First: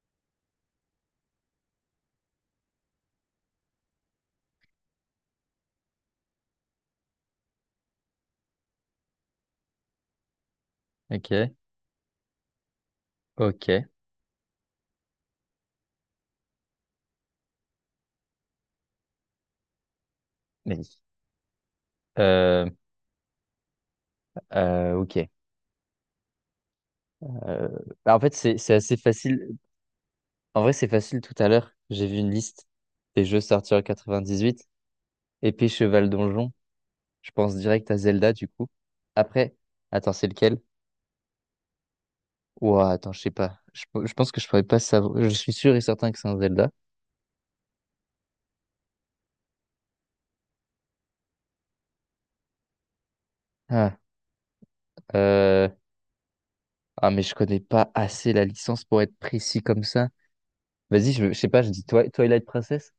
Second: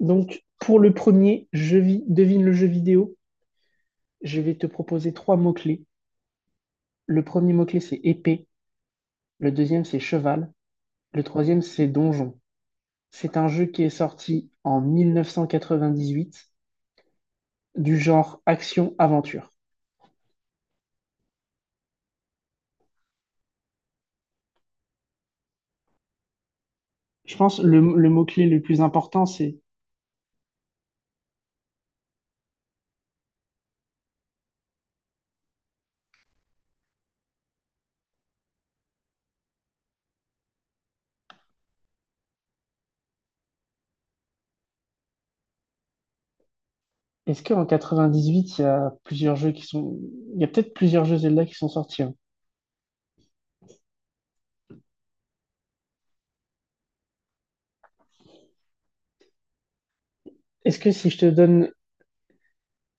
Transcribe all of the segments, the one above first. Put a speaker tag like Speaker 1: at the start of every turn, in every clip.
Speaker 1: Donc, pour le premier, devine le jeu vidéo, je vais te proposer trois mots-clés. Le premier mot-clé, c'est épée. Le deuxième, c'est cheval. Le
Speaker 2: Ok,
Speaker 1: troisième, c'est donjon. C'est un jeu
Speaker 2: ok.
Speaker 1: qui est sorti en 1998 du genre action-aventure.
Speaker 2: Mais, euh, ok.
Speaker 1: Je pense que
Speaker 2: Euh,
Speaker 1: le
Speaker 2: bah, en fait,
Speaker 1: mot-clé
Speaker 2: c'est
Speaker 1: le
Speaker 2: c'est
Speaker 1: plus
Speaker 2: assez
Speaker 1: important,
Speaker 2: facile.
Speaker 1: c'est
Speaker 2: En vrai, c'est facile tout à l'heure. J'ai vu une liste des jeux sortis en 98. Épée, cheval, donjon. Je pense direct à Zelda, du coup. Après, attends, c'est lequel? Ouah, attends, je sais pas. Je pense que je pourrais pas savoir. Je suis sûr et certain que c'est un Zelda.
Speaker 1: est-ce qu'en 98, il y a plusieurs jeux qui sont. Il y a peut-être plusieurs jeux Zelda qui sont sortis, hein.
Speaker 2: Ah, euh... ah, mais je connais pas assez la licence pour être précis comme ça.
Speaker 1: Est-ce que si
Speaker 2: Vas-y,
Speaker 1: je te
Speaker 2: je sais pas,
Speaker 1: donne.
Speaker 2: je dis Twilight Princess.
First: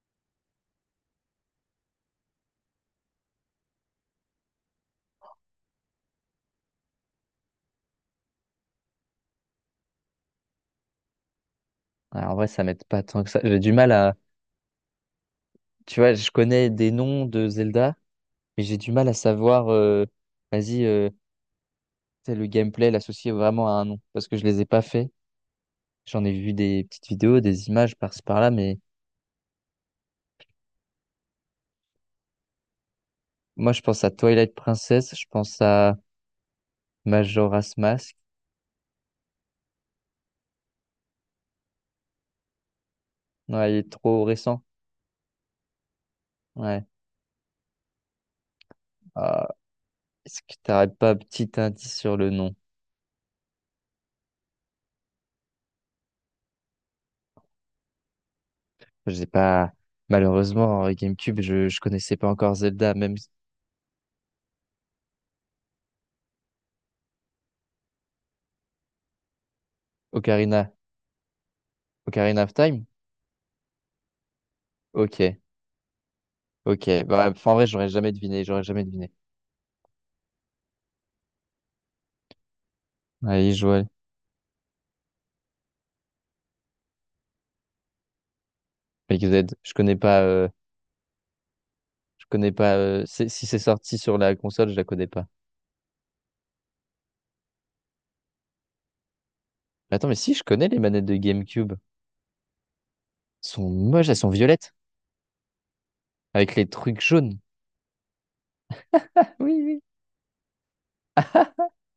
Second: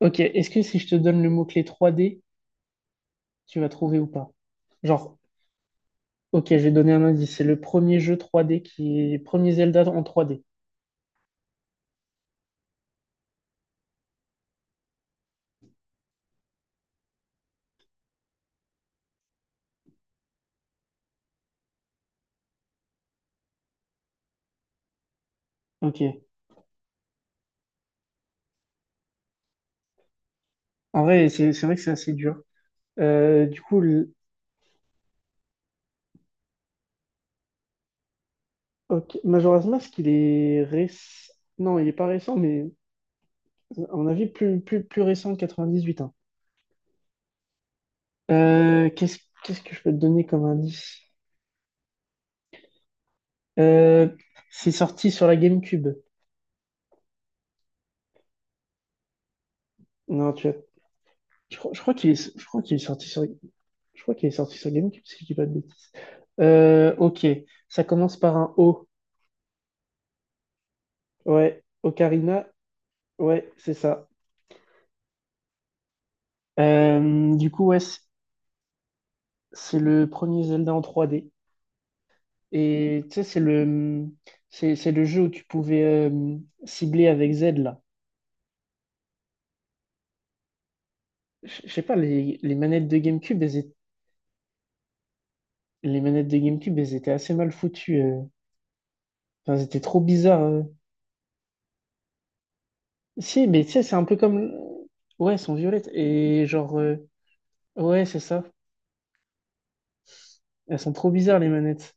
Speaker 1: Ok, est-ce que si je te donne le mot-clé 3D, tu vas trouver ou pas? Genre Ok, je vais donner un indice. C'est le premier jeu 3D qui est. Premier Zelda en 3D.
Speaker 2: Ah, en vrai, ça m'aide pas tant que ça. J'ai du mal à, tu vois, je connais des noms de Zelda, mais j'ai du mal à savoir, vas-y, tu le gameplay, l'associer vraiment à un nom, parce que je les ai pas faits.
Speaker 1: Ok.
Speaker 2: J'en ai vu des petites vidéos, des images par-ci par-là, mais
Speaker 1: En vrai, c'est vrai que c'est assez dur. Euh, du
Speaker 2: moi,
Speaker 1: coup,
Speaker 2: je pense à
Speaker 1: le.
Speaker 2: Twilight Princess, je pense à Majora's Mask.
Speaker 1: Ok, Majora's Mask. Non, il est pas récent, mais
Speaker 2: Ouais, il est
Speaker 1: à mon
Speaker 2: trop
Speaker 1: avis, plus,
Speaker 2: récent.
Speaker 1: plus, plus récent que 98, hein.
Speaker 2: Ouais.
Speaker 1: Euh, qu'est-ce,
Speaker 2: Ah,
Speaker 1: Qu'est-ce que je peux te donner
Speaker 2: est-ce
Speaker 1: comme
Speaker 2: que t'aurais
Speaker 1: indice?
Speaker 2: pas un petit indice sur le nom?
Speaker 1: Euh, c'est sorti sur la GameCube.
Speaker 2: Je sais pas.
Speaker 1: Non, tu vois.
Speaker 2: Malheureusement, en GameCube,
Speaker 1: Je,
Speaker 2: je,
Speaker 1: crois je
Speaker 2: je
Speaker 1: crois qu'il
Speaker 2: connaissais pas
Speaker 1: est, je
Speaker 2: encore
Speaker 1: crois qu'il est
Speaker 2: Zelda,
Speaker 1: sorti
Speaker 2: même
Speaker 1: sur, je crois qu'il est sorti sur GameCube, si je dis pas de bêtises. Ok. Ça commence par un O.
Speaker 2: Ocarina,
Speaker 1: Ouais.
Speaker 2: Ocarina
Speaker 1: Ocarina.
Speaker 2: of Time.
Speaker 1: Ouais, c'est ça.
Speaker 2: Ok, ok. Bah,
Speaker 1: Du
Speaker 2: enfin, en
Speaker 1: coup,
Speaker 2: vrai,
Speaker 1: ouais,
Speaker 2: j'aurais jamais deviné, j'aurais jamais deviné.
Speaker 1: c'est le premier Zelda en 3D. Et tu sais,
Speaker 2: Ouais, Joël,
Speaker 1: c'est le jeu où tu pouvais cibler avec Z, là.
Speaker 2: XZ. Je connais pas. euh,
Speaker 1: Je sais pas,
Speaker 2: je
Speaker 1: les,
Speaker 2: connais
Speaker 1: les
Speaker 2: pas.
Speaker 1: manettes de
Speaker 2: euh, c'est-
Speaker 1: GameCube,
Speaker 2: si c'est sorti sur la console, je la connais pas.
Speaker 1: les manettes de GameCube, elles étaient assez mal foutues. Enfin, elles étaient trop
Speaker 2: Attends, mais si
Speaker 1: bizarres.
Speaker 2: je connais les manettes de GameCube. Elles
Speaker 1: Si, mais
Speaker 2: sont
Speaker 1: tu sais, c'est un
Speaker 2: moches,
Speaker 1: peu
Speaker 2: elles sont
Speaker 1: comme.
Speaker 2: violettes,
Speaker 1: Ouais, elles sont violettes. Et
Speaker 2: avec les
Speaker 1: genre... euh,
Speaker 2: trucs jaunes.
Speaker 1: Ouais, c'est ça.
Speaker 2: Oui, oui.
Speaker 1: Elles sont trop bizarres, les manettes.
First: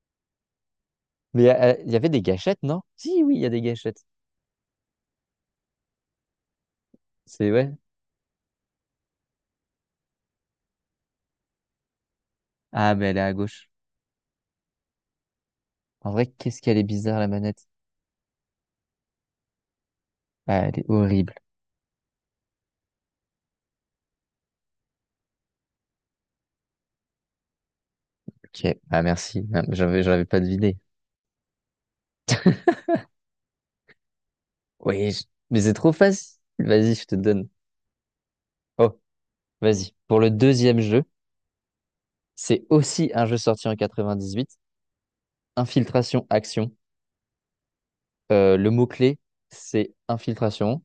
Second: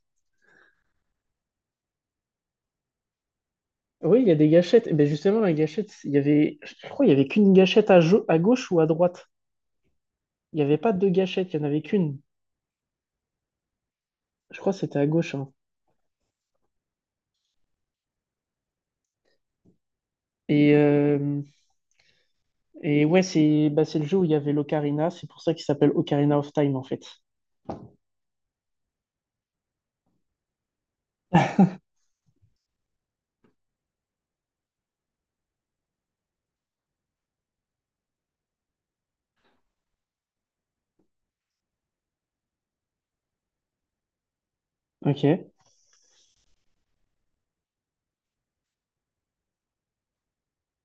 Speaker 2: Mais il y avait des gâchettes, non? Si, oui, il y a des gâchettes.
Speaker 1: Oui, il y a des gâchettes. Et ben justement, la gâchette, il y avait. Je crois qu'il y avait qu'une
Speaker 2: C'est ouais.
Speaker 1: gâchette à, à gauche ou à droite. Il n'y avait pas deux gâchettes, il n'y en avait qu'une.
Speaker 2: Ah, mais elle est à gauche.
Speaker 1: Je crois que c'était à gauche, hein.
Speaker 2: En vrai, qu'est-ce qu'elle est bizarre la manette. Ah,
Speaker 1: Et,
Speaker 2: elle est
Speaker 1: euh,
Speaker 2: horrible.
Speaker 1: et ouais, c'est bah, c'est le jeu où il y avait l'Ocarina. C'est pour ça qu'il s'appelle Ocarina of Time, en fait.
Speaker 2: Ok. Ah, merci. Ah, j'avais pas deviné. Oui, mais c'est trop facile. Vas-y, je te donne. Oh, vas-y. Pour le deuxième jeu, c'est aussi un jeu sorti en 98.
Speaker 1: Ok. Ouais,
Speaker 2: Infiltration, action. Le mot-clé, c'est infiltration,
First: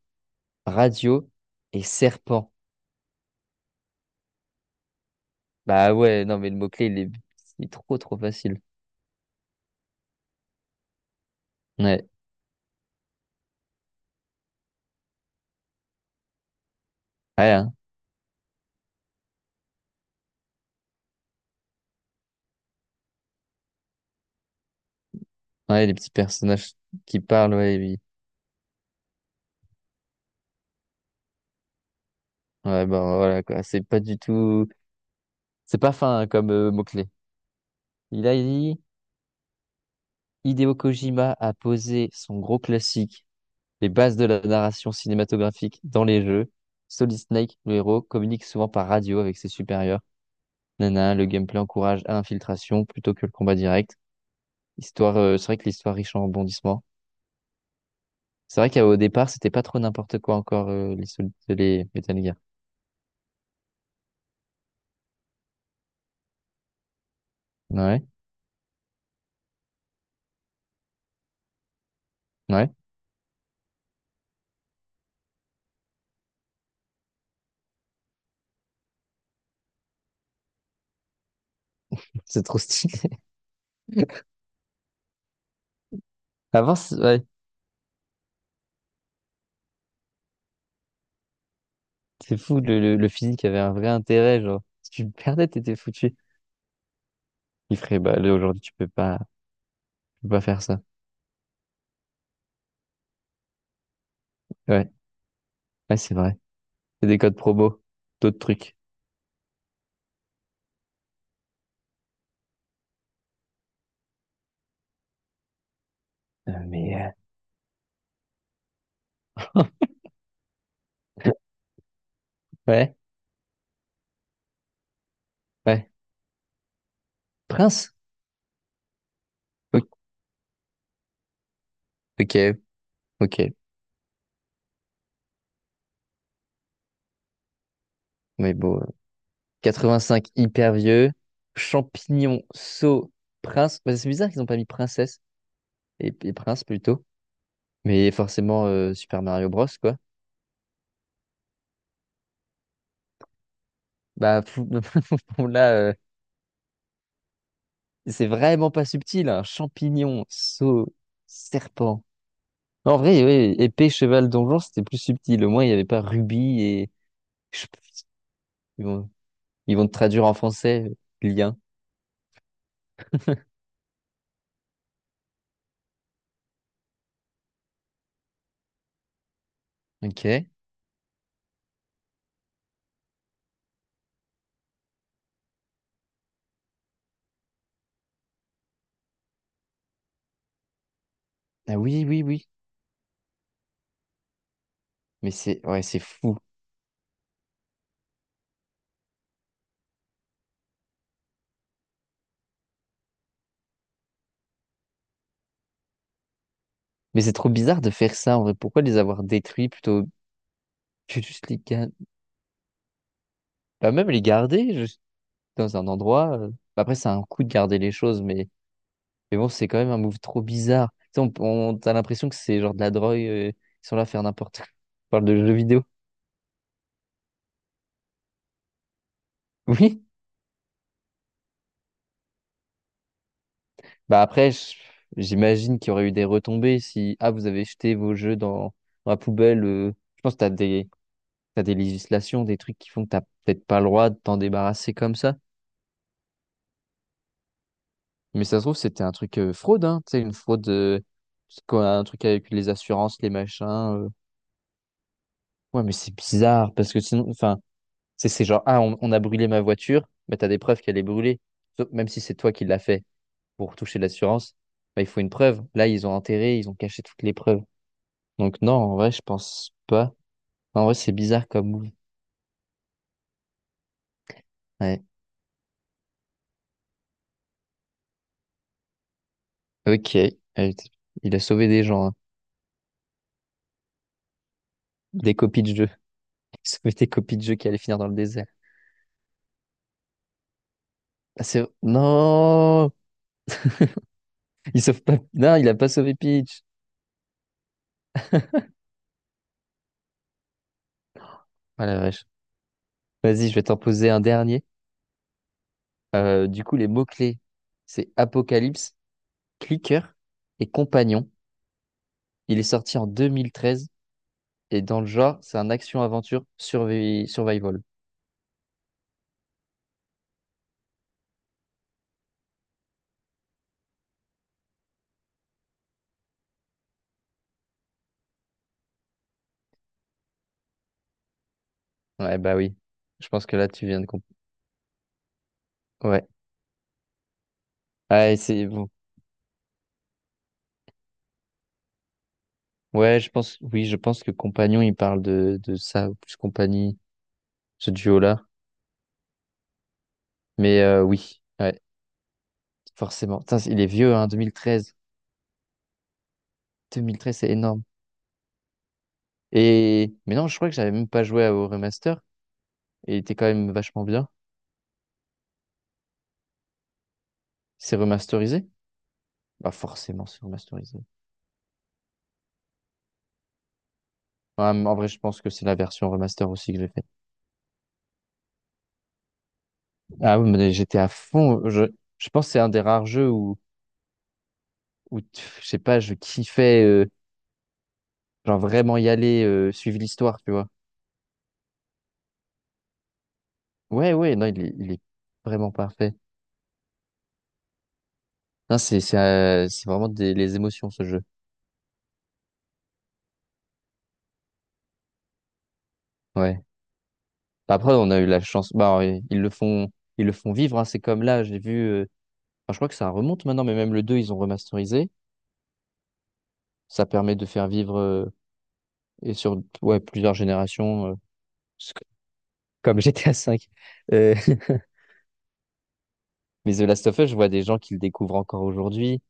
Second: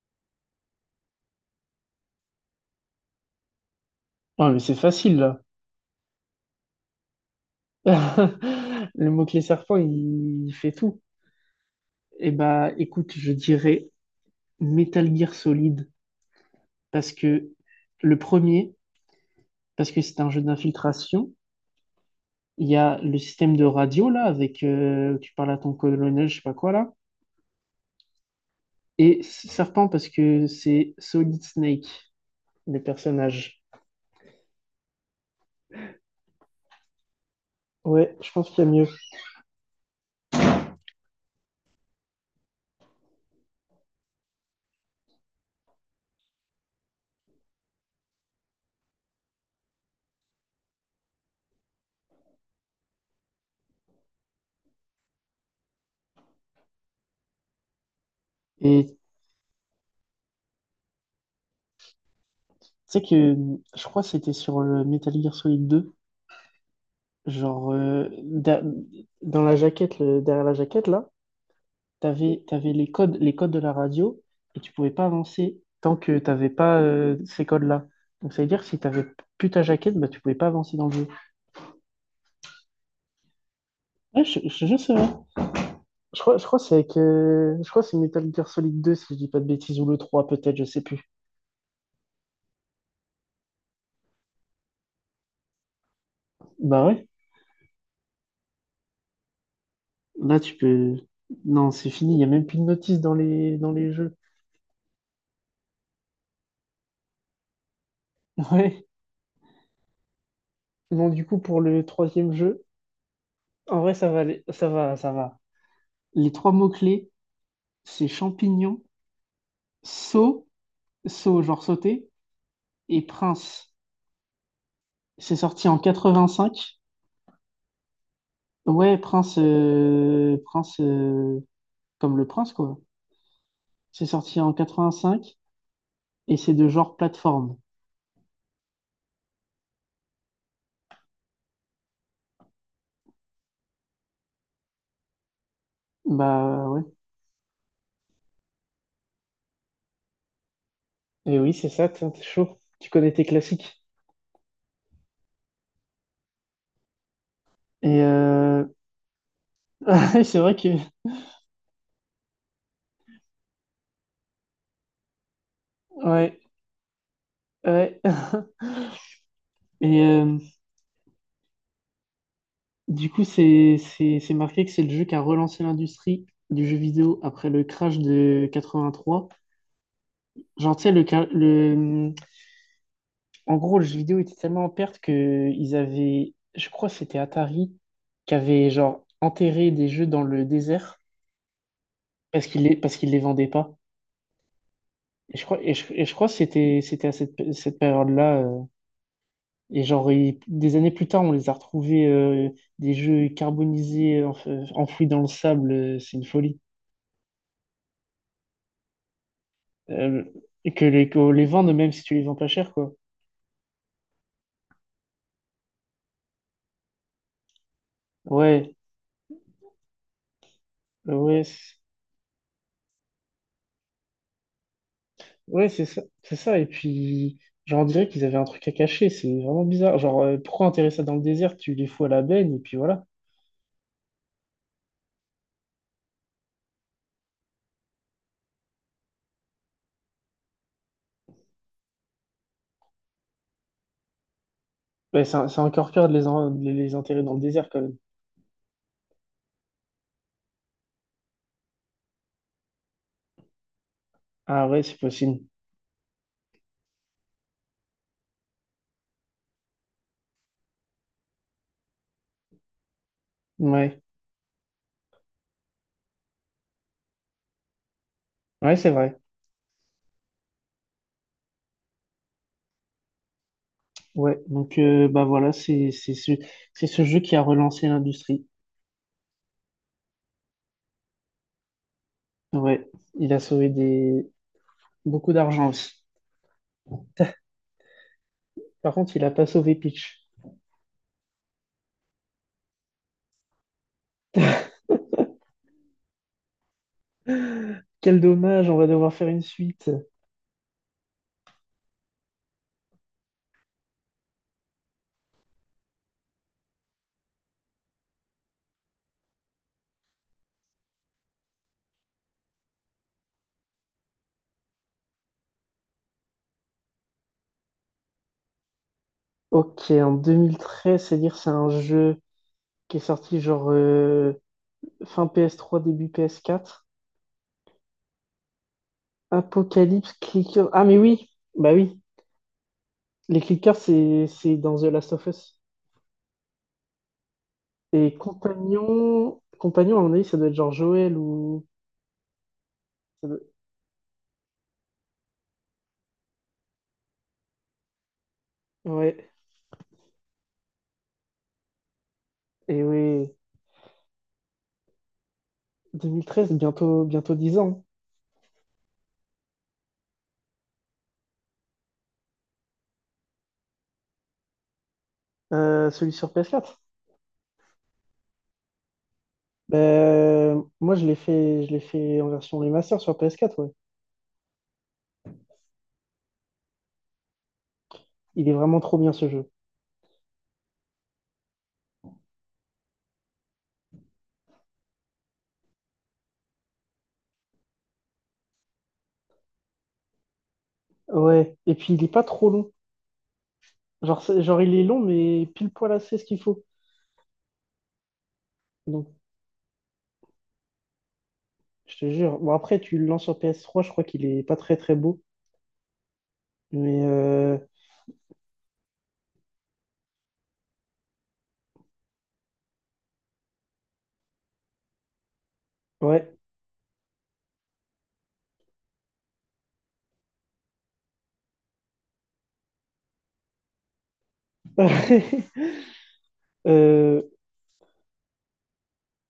Speaker 2: radio et serpent.
Speaker 1: mais c'est facile, là.
Speaker 2: Bah ouais, non, mais le mot-clé, il est trop, trop facile.
Speaker 1: Le mot-clé serpent, il fait tout.
Speaker 2: Ouais,
Speaker 1: Et bah, écoute, je dirais Metal Gear Solid. Parce que
Speaker 2: ouais, hein.
Speaker 1: le premier, parce que c'est un jeu d'infiltration, il y a le système de radio, là, avec... tu parles à ton
Speaker 2: Ouais, les petits
Speaker 1: colonel, je sais pas quoi,
Speaker 2: personnages
Speaker 1: là.
Speaker 2: qui parlent, ouais, oui.
Speaker 1: Et serpent, parce que c'est Solid Snake. Les
Speaker 2: Ouais, bon, voilà,
Speaker 1: personnages.
Speaker 2: quoi. C'est pas du tout. C'est pas fin hein, comme mot-clé.
Speaker 1: Ouais,
Speaker 2: Il
Speaker 1: je
Speaker 2: a
Speaker 1: pense qu'il y a
Speaker 2: dit,
Speaker 1: mieux.
Speaker 2: Hideo Kojima a posé son gros classique, les bases de la narration cinématographique dans les jeux. Solid Snake, le héros, communique souvent par radio avec ses supérieurs. Nana, le gameplay encourage à l'infiltration plutôt que le combat direct. Histoire, c'est vrai que l'histoire riche en rebondissements. C'est vrai
Speaker 1: Et tu
Speaker 2: qu'au départ, c'était pas trop n'importe quoi encore les Metal Gear.
Speaker 1: sais que je crois que c'était sur le Metal Gear Solid 2 genre
Speaker 2: Ouais,
Speaker 1: dans la jaquette, derrière la jaquette là, t'avais
Speaker 2: ouais.
Speaker 1: t'avais les codes de la radio et tu pouvais pas avancer tant que t'avais pas ces codes-là. Donc ça veut dire que si t'avais plus ta jaquette, bah tu pouvais pas avancer dans le jeu.
Speaker 2: C'est trop stylé.
Speaker 1: Ouais, je sais pas.
Speaker 2: Avant, c'est ouais,
Speaker 1: Je crois que c'est Metal Gear Solid 2 si je dis pas de bêtises ou le 3 peut-être, je sais plus.
Speaker 2: c'est fou, le physique avait un vrai intérêt, genre, si tu le perdais, t'étais foutu.
Speaker 1: Bah ouais.
Speaker 2: Il ferait, bah là, aujourd'hui, tu peux pas, tu peux
Speaker 1: Là,
Speaker 2: pas
Speaker 1: tu
Speaker 2: faire ça.
Speaker 1: peux. Non, c'est fini, il n'y a même plus de notice dans les jeux.
Speaker 2: Ouais, ouais, c'est vrai. C'est des codes promo, d'autres trucs.
Speaker 1: Ouais. Bon, du coup, pour le troisième jeu, en vrai, ça va, ça va. Les trois mots-clés,
Speaker 2: Mais,
Speaker 1: c'est champignon,
Speaker 2: euh,
Speaker 1: saut, saut, genre sauter,
Speaker 2: ouais,
Speaker 1: et prince. C'est sorti en
Speaker 2: ouais.
Speaker 1: 85.
Speaker 2: Prince?
Speaker 1: Ouais, prince,
Speaker 2: Ok,
Speaker 1: prince, comme le
Speaker 2: ok,
Speaker 1: prince, quoi.
Speaker 2: ok.
Speaker 1: C'est sorti en 85 et c'est de genre plateforme.
Speaker 2: Mais bon. 85 hyper vieux. Champignon, sceau, prince. Bah, c'est bizarre qu'ils n'ont pas mis princesse et, prince
Speaker 1: Bah ouais.
Speaker 2: plutôt. Mais forcément, Super Mario Bros, quoi.
Speaker 1: Et oui, c'est ça, t'es chaud. Tu connais tes classiques.
Speaker 2: Bah, bon, là,
Speaker 1: Et
Speaker 2: c'est
Speaker 1: euh,
Speaker 2: vraiment pas subtil. Hein. Champignon,
Speaker 1: c'est vrai que.
Speaker 2: sceau, serpent. En vrai, oui, épée, cheval, donjon, c'était plus subtil. Au moins, il n'y avait pas
Speaker 1: Ouais,
Speaker 2: rubis et.
Speaker 1: ouais.
Speaker 2: Ils vont, ils vont te
Speaker 1: Et
Speaker 2: traduire en
Speaker 1: euh,
Speaker 2: français, lien.
Speaker 1: du coup, c'est marqué que c'est le jeu qui a relancé l'industrie du jeu vidéo après le crash de 83.
Speaker 2: Ok.
Speaker 1: Genre, tu sais, en gros, le jeu vidéo était tellement en perte que ils avaient, je crois que c'était Atari, qui avait genre enterré des jeux dans le désert
Speaker 2: Ah oui, oui, oui.
Speaker 1: parce qu'ils les vendaient pas.
Speaker 2: Mais
Speaker 1: Et je crois,
Speaker 2: c'est
Speaker 1: et
Speaker 2: ouais,
Speaker 1: je,
Speaker 2: c'est
Speaker 1: et je crois que
Speaker 2: fou.
Speaker 1: c'était à cette période-là. Et genre, des années plus tard, on les a retrouvés des jeux carbonisés enfouis dans le sable. C'est une folie.
Speaker 2: Mais c'est trop bizarre de faire ça en vrai. Pourquoi les avoir détruits plutôt?
Speaker 1: Euh, et que les,
Speaker 2: Je vais
Speaker 1: que les
Speaker 2: juste les
Speaker 1: vendre, même
Speaker 2: garder.
Speaker 1: si tu les vends pas cher, quoi.
Speaker 2: Bah, même les garder juste dans un endroit. Bah, après, c'est un coup de garder les choses, mais,
Speaker 1: Ouais,
Speaker 2: mais bon, c'est quand même un move trop bizarre. Tu sais,
Speaker 1: ouais,
Speaker 2: t'as l'impression que c'est genre de la drogue. Ils sont là à faire n'importe quoi. On parle de jeux
Speaker 1: ouais,
Speaker 2: vidéo.
Speaker 1: c'est ça, c'est ça. Et puis, genre, on dirait qu'ils avaient un truc à cacher. C'est vraiment bizarre.
Speaker 2: Oui.
Speaker 1: Genre, pourquoi enterrer ça dans le désert? Tu les fous à la benne et puis voilà.
Speaker 2: Bah après, j'imagine qu'il y aurait eu des retombées si ah vous avez jeté vos jeux dans, la poubelle. Je pense que t'as des législations, des trucs qui font que t'as peut-être pas le droit de t'en débarrasser comme
Speaker 1: Ouais,
Speaker 2: ça.
Speaker 1: c'est encore pire de de les enterrer dans le désert quand même.
Speaker 2: Mais ça se trouve, c'était un truc fraude, hein, tu sais, une fraude, c'est quoi, un truc avec les assurances, les machins.
Speaker 1: Ah ouais, c'est possible.
Speaker 2: Ouais, mais c'est bizarre, parce que sinon, enfin, c'est genre, ah, on a brûlé ma voiture, mais t'as des preuves qu'elle est brûlée. Même si c'est toi qui l'as fait pour toucher
Speaker 1: Ouais,
Speaker 2: l'assurance, bah, il faut une preuve. Là, ils ont enterré, ils ont caché toutes les preuves. Donc non,
Speaker 1: ouais, c'est
Speaker 2: en vrai,
Speaker 1: vrai.
Speaker 2: je pense pas. Enfin, en vrai, c'est bizarre comme move.
Speaker 1: Ouais, donc
Speaker 2: Ouais.
Speaker 1: bah voilà, c'est ce jeu qui a relancé l'industrie.
Speaker 2: Ok. Il a sauvé des gens, hein.
Speaker 1: Ouais, il a sauvé des beaucoup
Speaker 2: Des copies
Speaker 1: d'argent
Speaker 2: de jeux.
Speaker 1: aussi.
Speaker 2: Il a sauvé des copies de jeux qui allaient finir dans le désert.
Speaker 1: Par contre, il a pas sauvé Peach.
Speaker 2: Ah, c'est... Non! Il sauve pas. Non, il a pas sauvé Peach.
Speaker 1: Quel dommage, on va devoir faire une suite.
Speaker 2: Ah la vache. Vas-y, je vais t'en poser un dernier. Du coup, les mots-clés, c'est Apocalypse, Clicker et Compagnon. Il est sorti en 2013 et dans le genre, c'est un action-aventure survival.
Speaker 1: Ok, en 2013, c'est-à-dire c'est un jeu qui est sorti genre fin PS3, début PS4. Apocalypse Clicker. Ah mais oui, bah oui,
Speaker 2: Ouais, bah oui. Je
Speaker 1: les
Speaker 2: pense que là,
Speaker 1: clickers
Speaker 2: tu viens de
Speaker 1: c'est
Speaker 2: comprendre.
Speaker 1: c'est dans The Last of Us.
Speaker 2: Ouais.
Speaker 1: Et
Speaker 2: Ah, et c'est bon.
Speaker 1: compagnon, à mon avis, ça doit être genre Joël ou
Speaker 2: Ouais,
Speaker 1: ça
Speaker 2: je
Speaker 1: doit-
Speaker 2: pense. Oui, je pense que Compagnon, il parle de ça, ou plus Compagnie, ce duo-là.
Speaker 1: ouais.
Speaker 2: Mais oui, ouais,
Speaker 1: Et oui.
Speaker 2: forcément. Putain, il est vieux, hein, 2013.
Speaker 1: 2013, bientôt, bientôt
Speaker 2: 2013, c'est
Speaker 1: 10 ans.
Speaker 2: énorme. Et mais non, je crois que j'avais même pas joué au remaster et il était quand même vachement bien.
Speaker 1: Celui sur PS4.
Speaker 2: C'est remasterisé? Bah forcément, c'est
Speaker 1: Ben, moi,
Speaker 2: remasterisé.
Speaker 1: je l'ai fait en version remaster sur PS4, ouais.
Speaker 2: Ouais, en vrai, je pense que c'est la version remaster aussi que j'ai faite.
Speaker 1: Il est vraiment trop bien ce jeu.
Speaker 2: Ah oui, mais j'étais à fond. Je pense que c'est un des rares jeux où, je sais pas, je kiffais genre vraiment y aller, suivre l'histoire, tu vois.
Speaker 1: Ouais. Et puis, il est pas trop long.
Speaker 2: Ouais,
Speaker 1: Genre,
Speaker 2: ouais,
Speaker 1: c'est-
Speaker 2: non,
Speaker 1: genre
Speaker 2: il
Speaker 1: il
Speaker 2: est,
Speaker 1: est
Speaker 2: il
Speaker 1: long,
Speaker 2: est
Speaker 1: mais pile
Speaker 2: vraiment
Speaker 1: poil
Speaker 2: parfait.
Speaker 1: assez ce qu'il faut.
Speaker 2: Non,
Speaker 1: Donc,
Speaker 2: c'est vraiment des les émotions ce jeu.
Speaker 1: je te jure. Bon, après, tu le lances sur PS3, je crois qu'il est pas très très beau.
Speaker 2: Ouais.
Speaker 1: Mais,
Speaker 2: Après, on a eu la chance. Bah, ouais, ils le font vivre. Hein. C'est comme là, j'ai vu. Enfin, je crois que ça remonte maintenant, mais même le 2 ils ont remasterisé.
Speaker 1: ouais.
Speaker 2: Ça permet de faire vivre et sur ouais, plusieurs générations, c- comme GTA 5. Mais The Last of
Speaker 1: Euh,
Speaker 2: Us, je vois des gens qui le découvrent encore aujourd'hui.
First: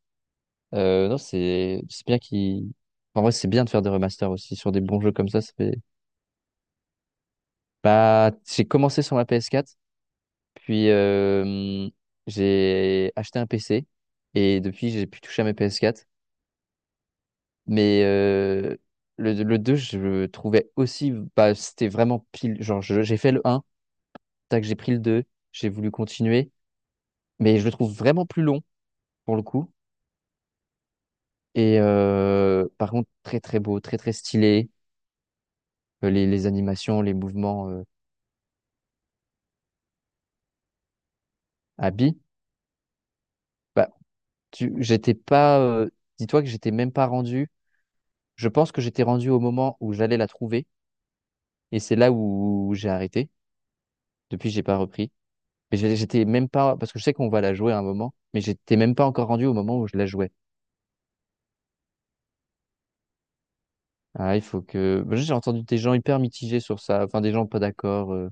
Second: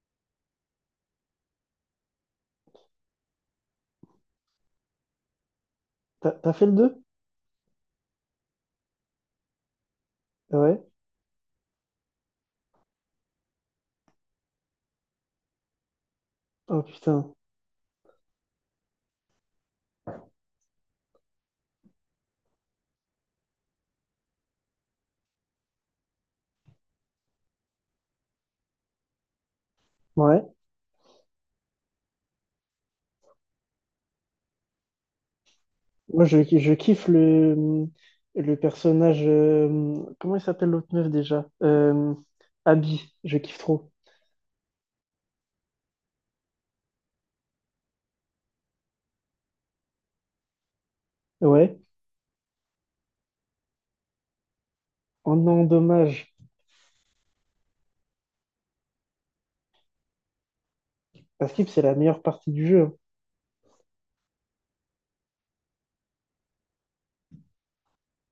Speaker 2: Non, c'est bien qu'ils. En vrai, c'est bien de faire des remasters aussi sur des bons jeux comme ça. Ça fait.
Speaker 1: t'as fait le deux.
Speaker 2: Bah, j'ai commencé sur ma PS4,
Speaker 1: Ouais.
Speaker 2: puis j'ai acheté un PC et depuis, j'ai pu toucher à mes PS4.
Speaker 1: Oh putain.
Speaker 2: Mais le 2 je le trouvais aussi, bah, c'était vraiment pile. Genre, j'ai fait le un tac, j'ai pris le 2 j'ai voulu continuer, mais je le trouve vraiment plus long pour le coup.
Speaker 1: Ouais.
Speaker 2: Et par contre, très très beau, très très stylé. Euh,
Speaker 1: Moi,
Speaker 2: Les,
Speaker 1: je,
Speaker 2: les
Speaker 1: je
Speaker 2: animations,
Speaker 1: kiffe
Speaker 2: les mouvements
Speaker 1: le personnage, comment il s'appelle l'autre meuf déjà?
Speaker 2: à billes.
Speaker 1: Abby, je kiffe trop.
Speaker 2: Bah, j'étais pas, dis-toi que j'étais même pas rendu. Je pense que j'étais rendu au moment où j'allais la trouver,
Speaker 1: Ouais.
Speaker 2: et c'est là où j'ai arrêté. Depuis, j'ai pas repris.
Speaker 1: Oh non,
Speaker 2: Mais j'étais
Speaker 1: dommage.
Speaker 2: même pas, parce que je sais qu'on va la jouer à un moment, mais j'étais même pas encore rendu au moment où je la jouais.
Speaker 1: Parce que c'est la meilleure partie du jeu, hein.
Speaker 2: Ah, il faut que, bah, j'ai entendu des gens hyper mitigés sur ça, enfin des gens pas d'accord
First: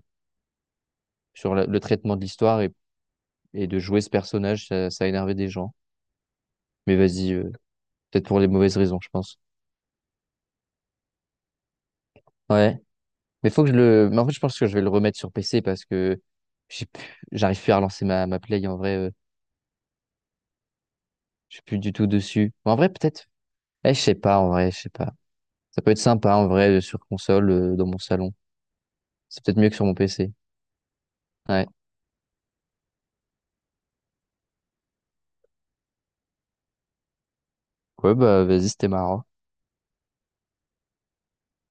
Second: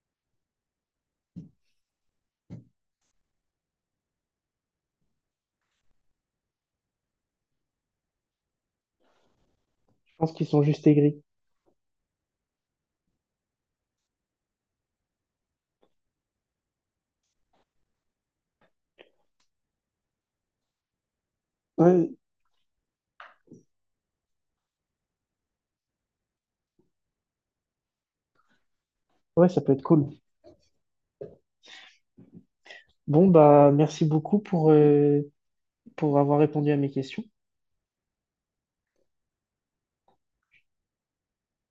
Speaker 2: sur le traitement de l'histoire et, de jouer ce personnage, ça a énervé des gens. Mais vas-y, peut-être pour les mauvaises raisons, je pense.
Speaker 1: Je pense qu'ils sont juste aigris.
Speaker 2: Ouais. Mais faut que je le, mais en fait, je pense que je vais le remettre sur PC parce que j'arrive plus à relancer ma play en vrai, je suis plus du tout
Speaker 1: Ouais,
Speaker 2: dessus. Mais en vrai, peut-être, eh, je sais pas, en vrai, je sais pas. Ça peut être sympa en vrai sur console, dans mon salon. C'est
Speaker 1: ouais,
Speaker 2: peut-être
Speaker 1: ça
Speaker 2: mieux
Speaker 1: peut
Speaker 2: que
Speaker 1: être
Speaker 2: sur mon
Speaker 1: cool.
Speaker 2: PC. Ouais.
Speaker 1: Bon, bah, merci beaucoup pour avoir répondu à mes questions.
Speaker 2: Ouais, bah, vas-y, c'était marrant.